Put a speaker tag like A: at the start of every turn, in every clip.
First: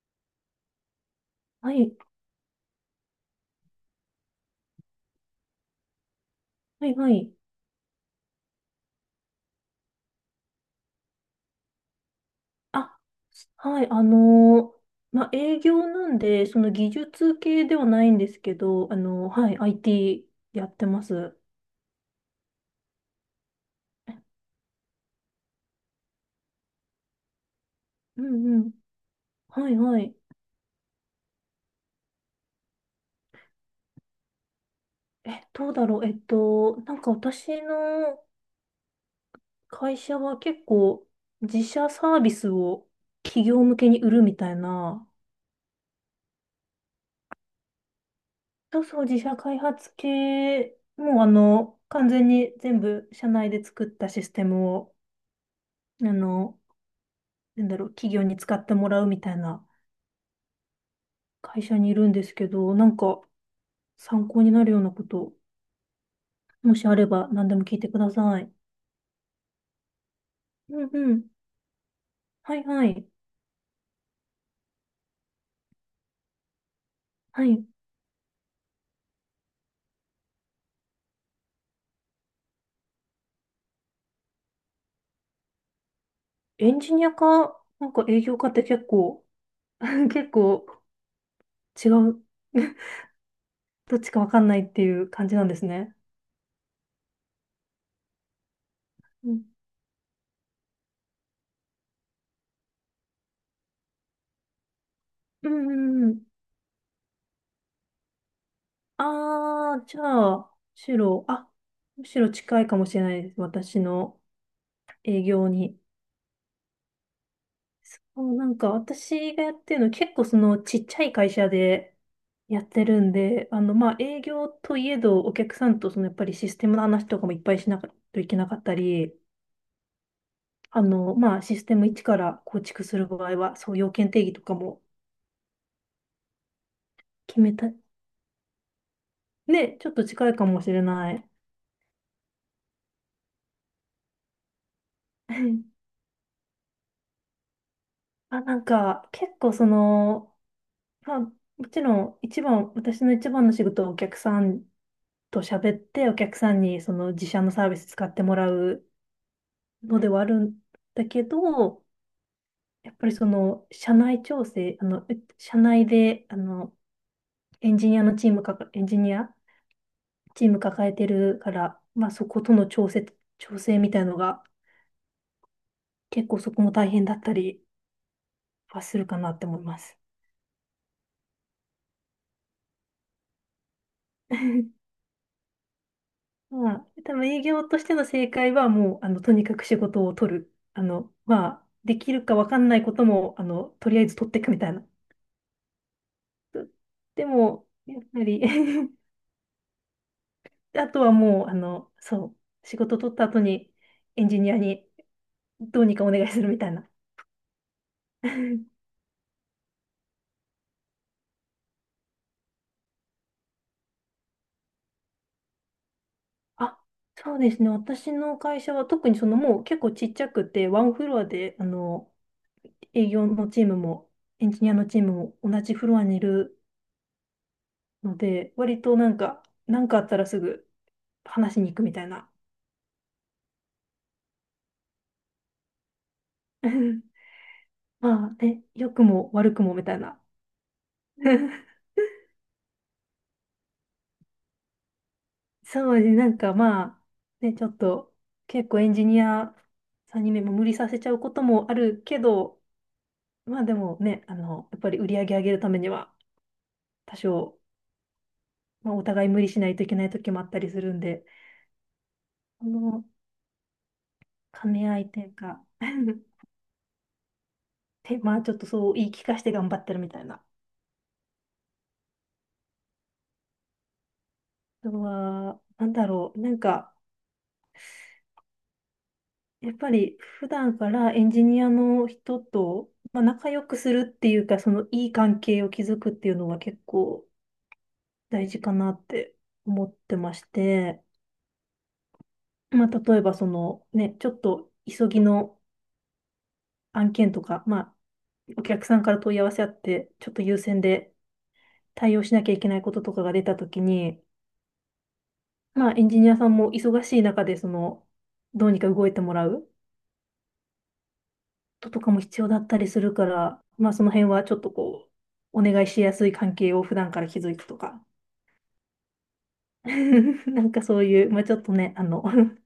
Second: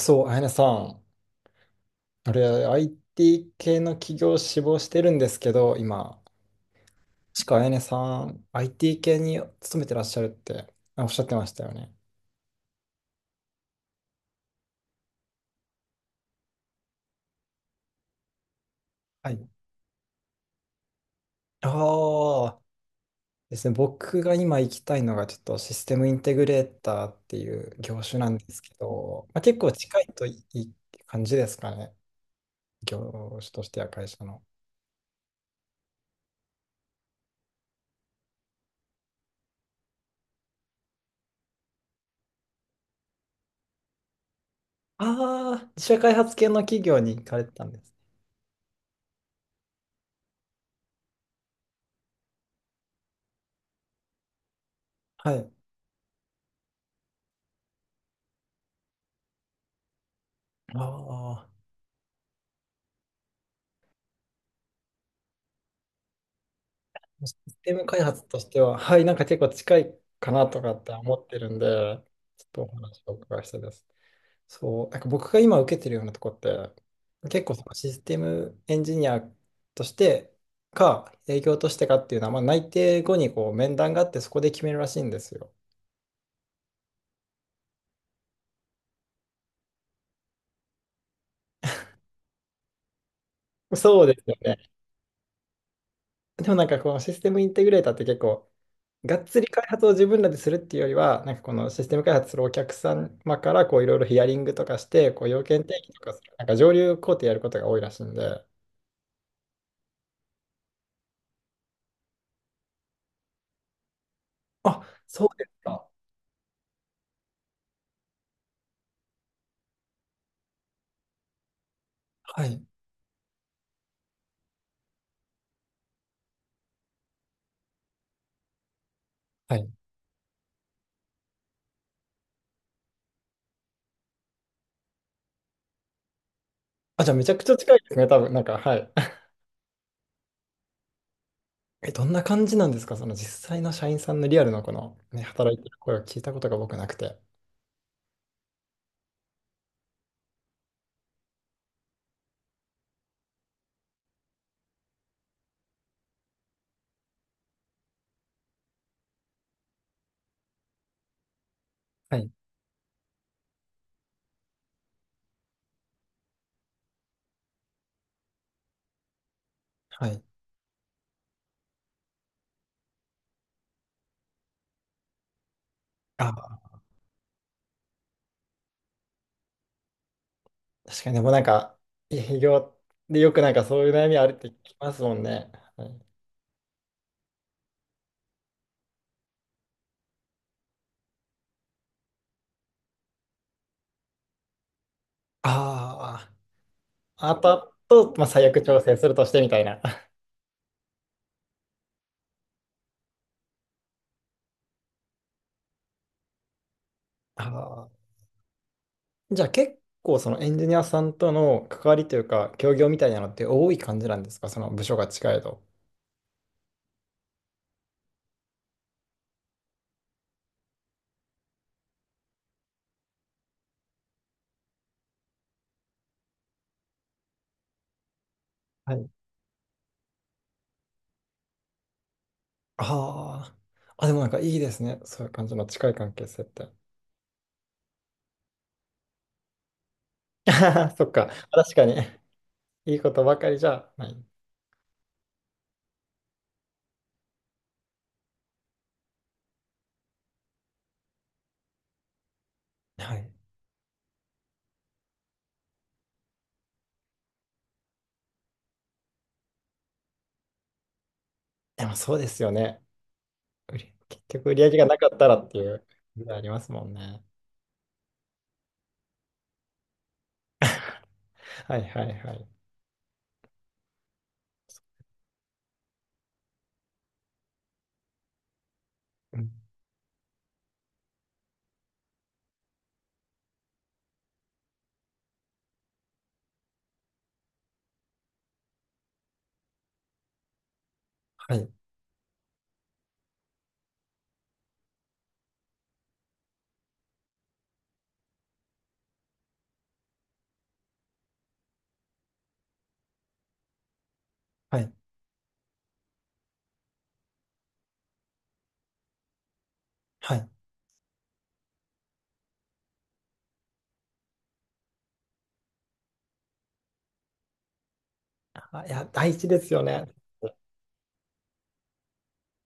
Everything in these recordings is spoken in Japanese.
A: そう、あやねさん、
B: はい、
A: あれ、IT 系の企業を志望してるんですけど、今、
B: はい、はい。
A: しかあやねさん、IT 系に勤めてらっしゃるっておっしゃってましたよね。
B: あ、はい、まあ、営業なんで、その技術系ではないんですけど、
A: はい。
B: はい、IT やってます。
A: ああ、ですね、僕が今行きたいのが、ちょっとシステムインテグレーターっていう業種
B: う
A: なんで
B: んう
A: す
B: ん。
A: けど、まあ、結
B: は
A: 構
B: い、は
A: 近い
B: い。
A: といい感じですかね、業種としては会社の。
B: え、どうだろう。なんか私の会社は結構自社サービスを企業向けに売るみたいな、
A: ああ、自社開発系の企業に行かれてたんです。
B: そうそう、自社開発系、もうあの、完全に全部社内で作ったシステムを、
A: はい。
B: あの、なんだろう、企業に使ってもらうみたいな
A: あ
B: 会社にいるんですけど、なんか参考になるようなこと、もしあれば
A: シ
B: 何で
A: ス
B: も
A: テ
B: 聞い
A: ム
B: てく
A: 開
B: だ
A: 発と
B: さ
A: し
B: い。
A: ては、はい、なんか結構近いかなとか
B: う
A: っ
B: ん
A: て思
B: う
A: っ
B: ん。
A: てるんで、ちょっ
B: は
A: と
B: い
A: お
B: は
A: 話
B: い。
A: をお伺いしたいです。そう、なんか僕が今受けてるようなとこって、
B: は
A: 結構そ
B: い。
A: のシステムエンジニアとしてか、営業としてかっていうのは、まあ、内定後にこう面談があって、そこで決めるらしいんですよ。
B: エンジニアか、なんか営業かって結構、結構違う、どっ
A: そう
B: ち
A: で
B: かわ
A: すよ
B: かんない
A: ね。
B: っていう感じなんですね。
A: でもなんかこのシステムインテグレーターって結構、がっ
B: う
A: つ
B: ん。
A: り開発を自分らでするっていうよりは、なんかこのシステム開発するお客様からこういろいろヒアリングとかして、こう要
B: うん
A: 件定義と
B: うんう
A: かす
B: ん。
A: る、なんか上流工程やることが多いらしいんで。
B: あー、じゃあ、むしろ、あ、むしろ近いかもしれないです。私の
A: あ、
B: 営
A: そうで
B: 業
A: す
B: に。
A: か。
B: そう、なんか私がやってるの結構そのちっちゃい会社で
A: は
B: や
A: い。
B: ってるんで、あのまあ営業といえどお客さんとそのやっぱりシステムの話とかもいっぱいしなきゃいけなかったり、
A: はい。
B: あのまあシステム一から構築する場合はそう要件定義とかも
A: あ、じゃあめちゃ
B: 決
A: くち
B: め
A: ゃ
B: た。
A: 近いですね、多分。なんか、はい。
B: ね、ちょっと近いかもしれない。
A: え、どんな感じなんですかその実際の社員さんのリアルのこの、ね、
B: う
A: 働いて
B: ん、
A: る声を聞いたことが僕なくて。
B: あ、なんか結構その、まあもちろん一番、私の一番の仕事はお客さんと喋ってお客さんにその自社のサービス使ってもらうのではあるんだけど、
A: はい。
B: やっぱりその社内調整、社内で、エンジニアのチームか、エンジニア
A: はい。
B: チーム抱えてるから、まあそことの調整みたいのが結構そ
A: あ、
B: こも大変だったりはするかなって思います。
A: 確かに、でもなんか、営業でよくなんかそういう悩みあるって聞き ますもんね。はい、
B: まあ、多分営業としての正解はもう、あの、とにかく仕事を取る。あの、まあ、できるかわかんないことも、あの、とりあえず取っていくみたいな。
A: あ
B: で
A: あ。あと
B: も、
A: あ
B: やっ
A: と、
B: ぱ
A: まあ、
B: り
A: 最悪調整 するとしてみたいな。
B: あとはもう、仕事取った後にエンジニアにどうにかお願いするみたいな。
A: あー じゃあ結構そのエンジニアさんとの関わりというか、協業みたいなのって多い感じなんですかその部署が近いと。
B: あ、そうですね。私の会社は特にそのもう結構ちっちゃくて、ワンフロアで、あの、営業のチームもエンジニアのチームも同じフロアにいるので、割
A: は
B: とな
A: い。
B: んか、なんかあったらすぐ話しに行くみたいな。
A: ああ。あ、でもなんかいいですね。そういう感じの近い関係性って。
B: まあね、良くも悪くもみたいな。
A: そっか。確 かに。いいことばかりじゃない。
B: そうですね、なんかまあ、ね、ちょっと結構エンジニアさんにね、もう無理させちゃうこともあるけど、
A: はい。
B: まあでもね、あの、やっぱり売り上げ上げるためには多少、まあ、お互い無理しないといけない時もあったりするんで、
A: でもそうですよ
B: こ
A: ね。
B: の
A: 結局売り上
B: 兼
A: げが
B: ね
A: な
B: 合
A: か
B: い
A: っ
B: とい
A: た
B: う
A: らって
B: か
A: いう、あり ますもんね。
B: で、まあちょっとそう言い聞かせて頑張ってるみたいな。
A: はいはいはい。
B: あとは、なんだろう、なんか、
A: うん
B: やっぱり普段からエンジニアの人と、まあ、仲良くするっていうか、そのいい関係を築くっていうのは結構、大事かなって思ってまして、
A: はい。
B: まあ、例えばそのね、ちょっと急ぎの案件とか、まあ、お客さんから問い合わせあって、ちょっと優先で対応しなきゃいけないこととかが出たときに、
A: はい。
B: まあ、エンジニアさんも忙しい中で、その、どうにか動いてもらうこ
A: はい。
B: ととかも必要だったりするから、まあ、その辺はちょっとこう、お願いしやすい関係を普段から築いてとか、
A: あいや、大事ですよね。
B: なんかそういう、まあ、ちょっとね、あの、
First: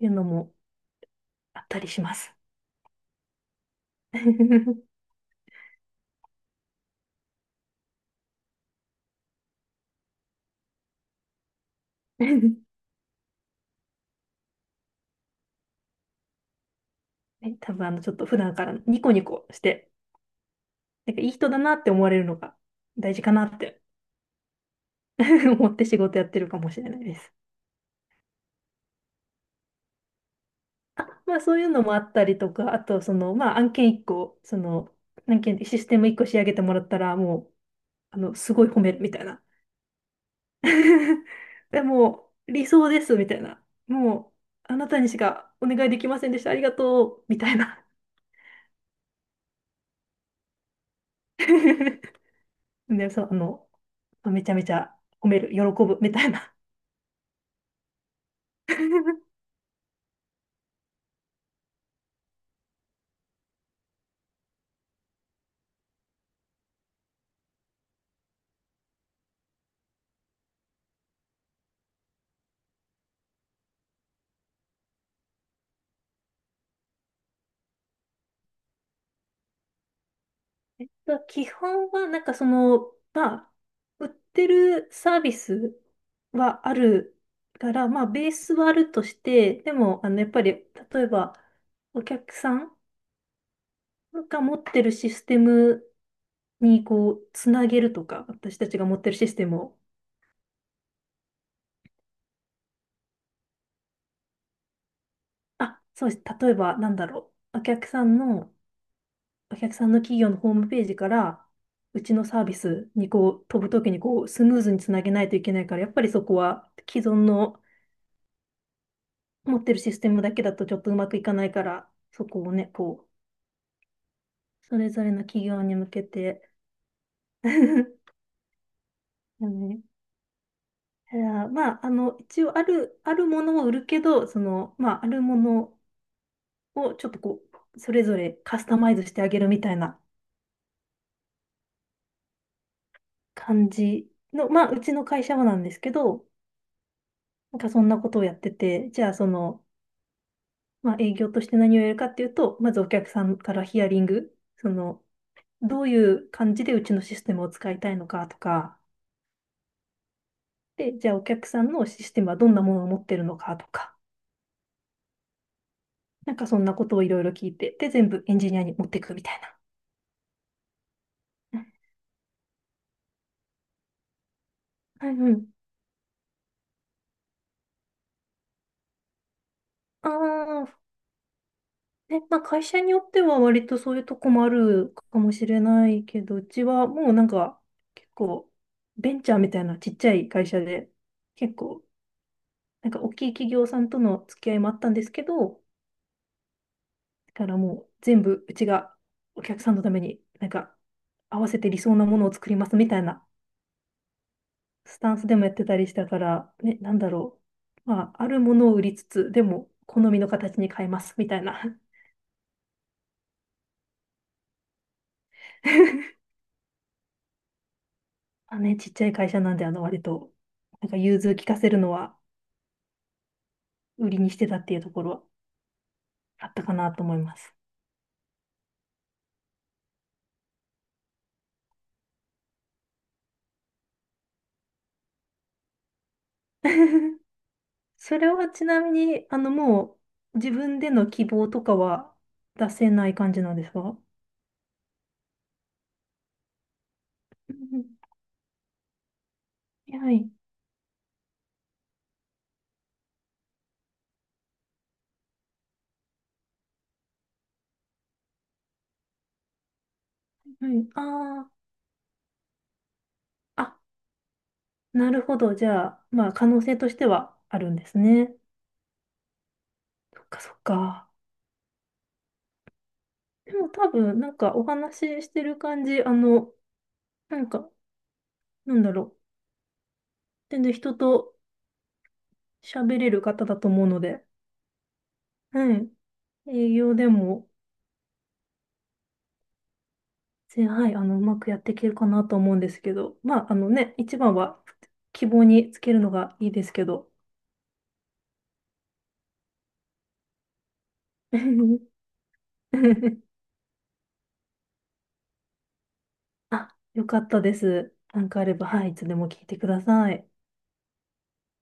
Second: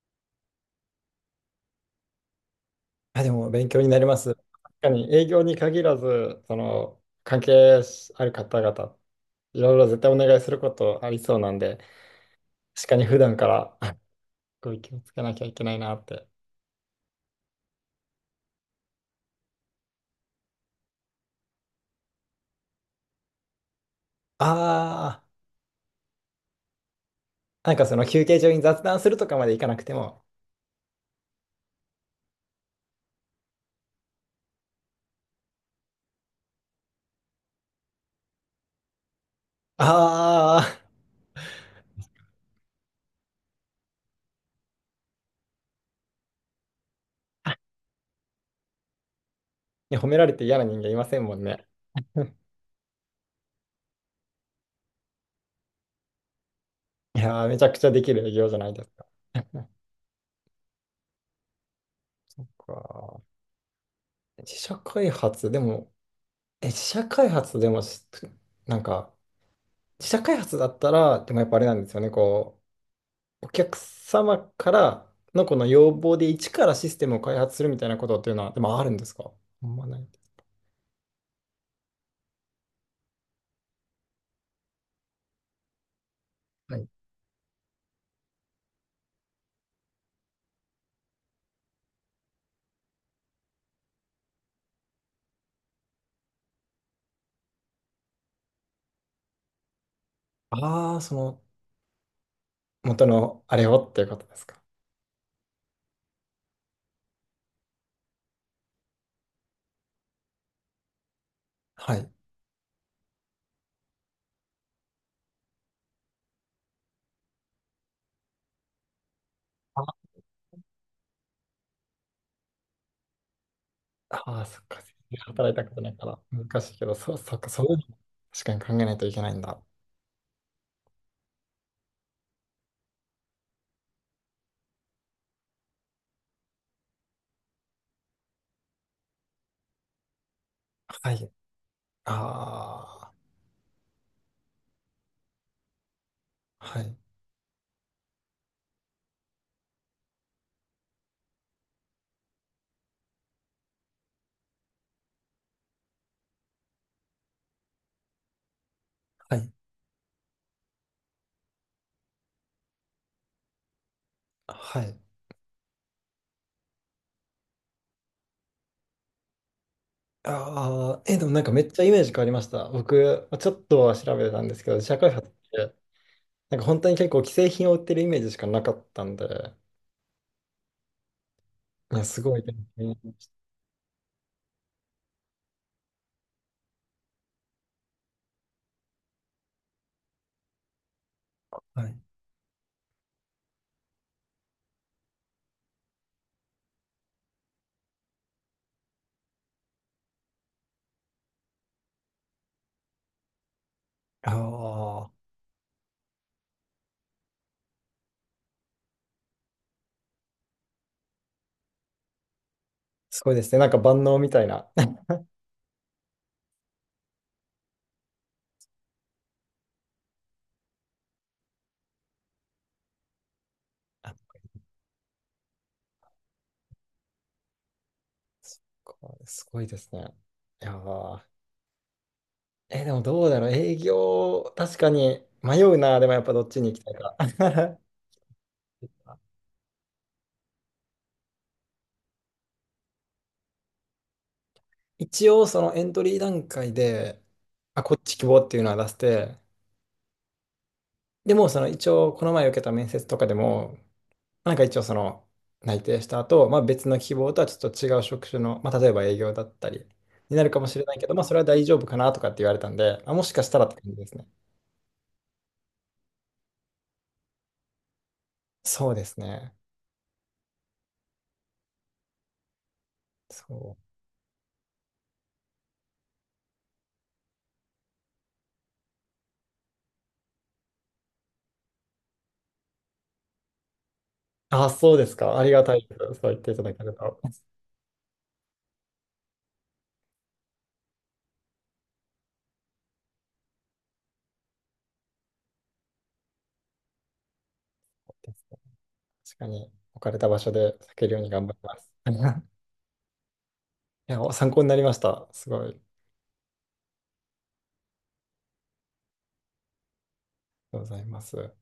B: いうのもあったりします。
A: あ、でも勉強になります。確 かに営業に限らず、その関係ある方々、いろいろ絶対お願いすることありそうなんで、確かに普段からこう気をつけなきゃいけないなって。
B: ね、多分あの、ちょっと普段からニコニコして、なんかいい人だなって思われるのが大事かなって
A: あ
B: 思って仕事やってるかもしれないです。
A: あ、なんかその休憩中に雑談するとかまでいかなくても、
B: あ、まあそういうのもあったりとか、あとその、まあ案件1個、その、案件、システム1個仕上げてもらったら、もう、あの、すごい褒めるみたいな。
A: ああ、
B: でもう、理想ですみたいな。もう、あなたにしかお願いできませんでした。ありがとうみたいな。
A: ね、褒められて嫌な人間いませんもんね。
B: で、そう、あの、めちゃめちゃ褒める、喜ぶみたいな。
A: いやー、めちゃくちゃできる営業じゃないですか。か自社開発、でも、え、自社開発でもし、なんか、自社開発だったら、でもやっぱあれなんですよね、こう、お客様からのこの要望で一からシステムを開発するみたいなことっていうのは、でもあるんですかほんまない。
B: まあ基本は、なんかその、まあ、売ってるサービスはあ
A: はい
B: るから、まあ、ベースはあるとして、でも、あの、やっぱり、例えば、お客さんが持ってるシステムに、こう、つなげるとか、私たちが持ってるシステムを、
A: ああ、その、元のあれをっていうことですか。
B: あ、そうです。例えば、なんだろう。お客さんの企業のホームページから、
A: は
B: う
A: い。
B: ちのサービスにこう飛ぶときにこうスムーズにつなげないといけないから、やっぱりそこは既存の持ってるシス
A: あ
B: テムだけだとちょっとうまくいかないから、そこをね、こ
A: あー、そっ
B: う、そ
A: か。
B: れぞれの企
A: 働い
B: 業
A: たこ
B: に
A: と
B: 向
A: ない
B: け
A: から、
B: て
A: 難しいけど、そう、そっ か、
B: だ
A: そう確かに考えないといけないんだ。
B: ね、いやまあ、あの、一応ある、あるものを売るけど、その、まあ、あるものをちょっとこう、それぞれカスタマイズしてあげるみたいな
A: はい。あ
B: 感じの、まあ、うちの会社はなんですけど、
A: あ、はい。
B: なんかそんなことをやってて、じゃあその、まあ、営業として何をやるかっていうと、まずお客さんからヒアリング、その、どういう感じでうちのシステムを使いたいのかとか、
A: はい。
B: で、じゃあお客さんのシステムはどんなものを持ってるのかとか、
A: はい。
B: なんかそんなことをいろいろ聞いて、で、全部エンジニアに持っていくみたいな。
A: ああ、え、でもなんか
B: う
A: め
B: ん、
A: っちゃイメージ変わりました。僕、ちょっとは調べてたんですけど、自社
B: は
A: 開
B: い、
A: 発
B: う
A: っ
B: ん。
A: て、なんか本当に結構既製品を売ってるイメージしかなかったんで、
B: ああ、
A: いや、す
B: ね、
A: ご
B: まあ
A: い勉
B: 会社
A: 強に
B: に
A: な
B: よっ
A: りま
B: て
A: し
B: は割とそういうとこもあるかもしれないけど、うちはもうなんか結構ベンチャーみたいなちっちゃい会社で、結
A: た。
B: 構
A: はい。
B: なんか大きい企業さんとの付き合いもあったんですけど、だからもう全部うちがお客さんのためになんか合わせて理想なものを作りますみたいなス
A: あ
B: タン
A: あ、
B: スでもやってたりしたから、ね、なんだろう。まあ、あるものを売りつつ、でも、好みの形に変えます、みたいな。
A: すごいですね。なんか万能みたいな。
B: あ、ね、ちっちゃい会社なんで、あの、割と、なんか、融通聞かせるのは、売りに
A: あ
B: してたっていうところは、あったかなと思います。
A: こうすごいですね。いやー、え、でもどうだろう。営業、確かに迷うな。でもやっぱどっちに行きたいか。
B: それはちなみに、あの、もう、自分での希望とかは出せない感じなんですか？
A: 一応そのエントリー段階で、
B: う
A: あ、
B: ん、
A: こっち希望っていうのは出して、
B: は い。
A: でもその一応この前受けた面接とかでも、なんか一応その内定した後、まあ別の希望とはちょっと違う職種の、まあ例えば営業だったりになるかも
B: は
A: しれ
B: い。
A: ないけど、まあそれは
B: あ
A: 大丈夫かなとかって言われたんで、あ、もしかした
B: あ、
A: らって
B: あ、
A: 感じですね。
B: なるほど。じゃあ、まあ、可能性としてはあるんですね。
A: そうですね。
B: そっか、そっか。でも
A: そう。
B: 多分、なんかお話ししてる感じ、あの、なんか、なんだろう。全然人と喋れる方だと思うので、
A: あ、そうですか。ありが
B: は
A: たい
B: い。
A: です。そう言っていた
B: 営
A: だける
B: 業で
A: と。そ
B: も、はい、あの、うまくやっていけるかなと思うんですけど、まあ、あのね、一番は希望につけるのがいいですけど。
A: うですね確かに置かれた場所で避けるように頑張ります。いや、参考になりました。すごい。ありが
B: あ、よかったです。なんかあれば、はい、いつでも聞いてください。
A: とうございます。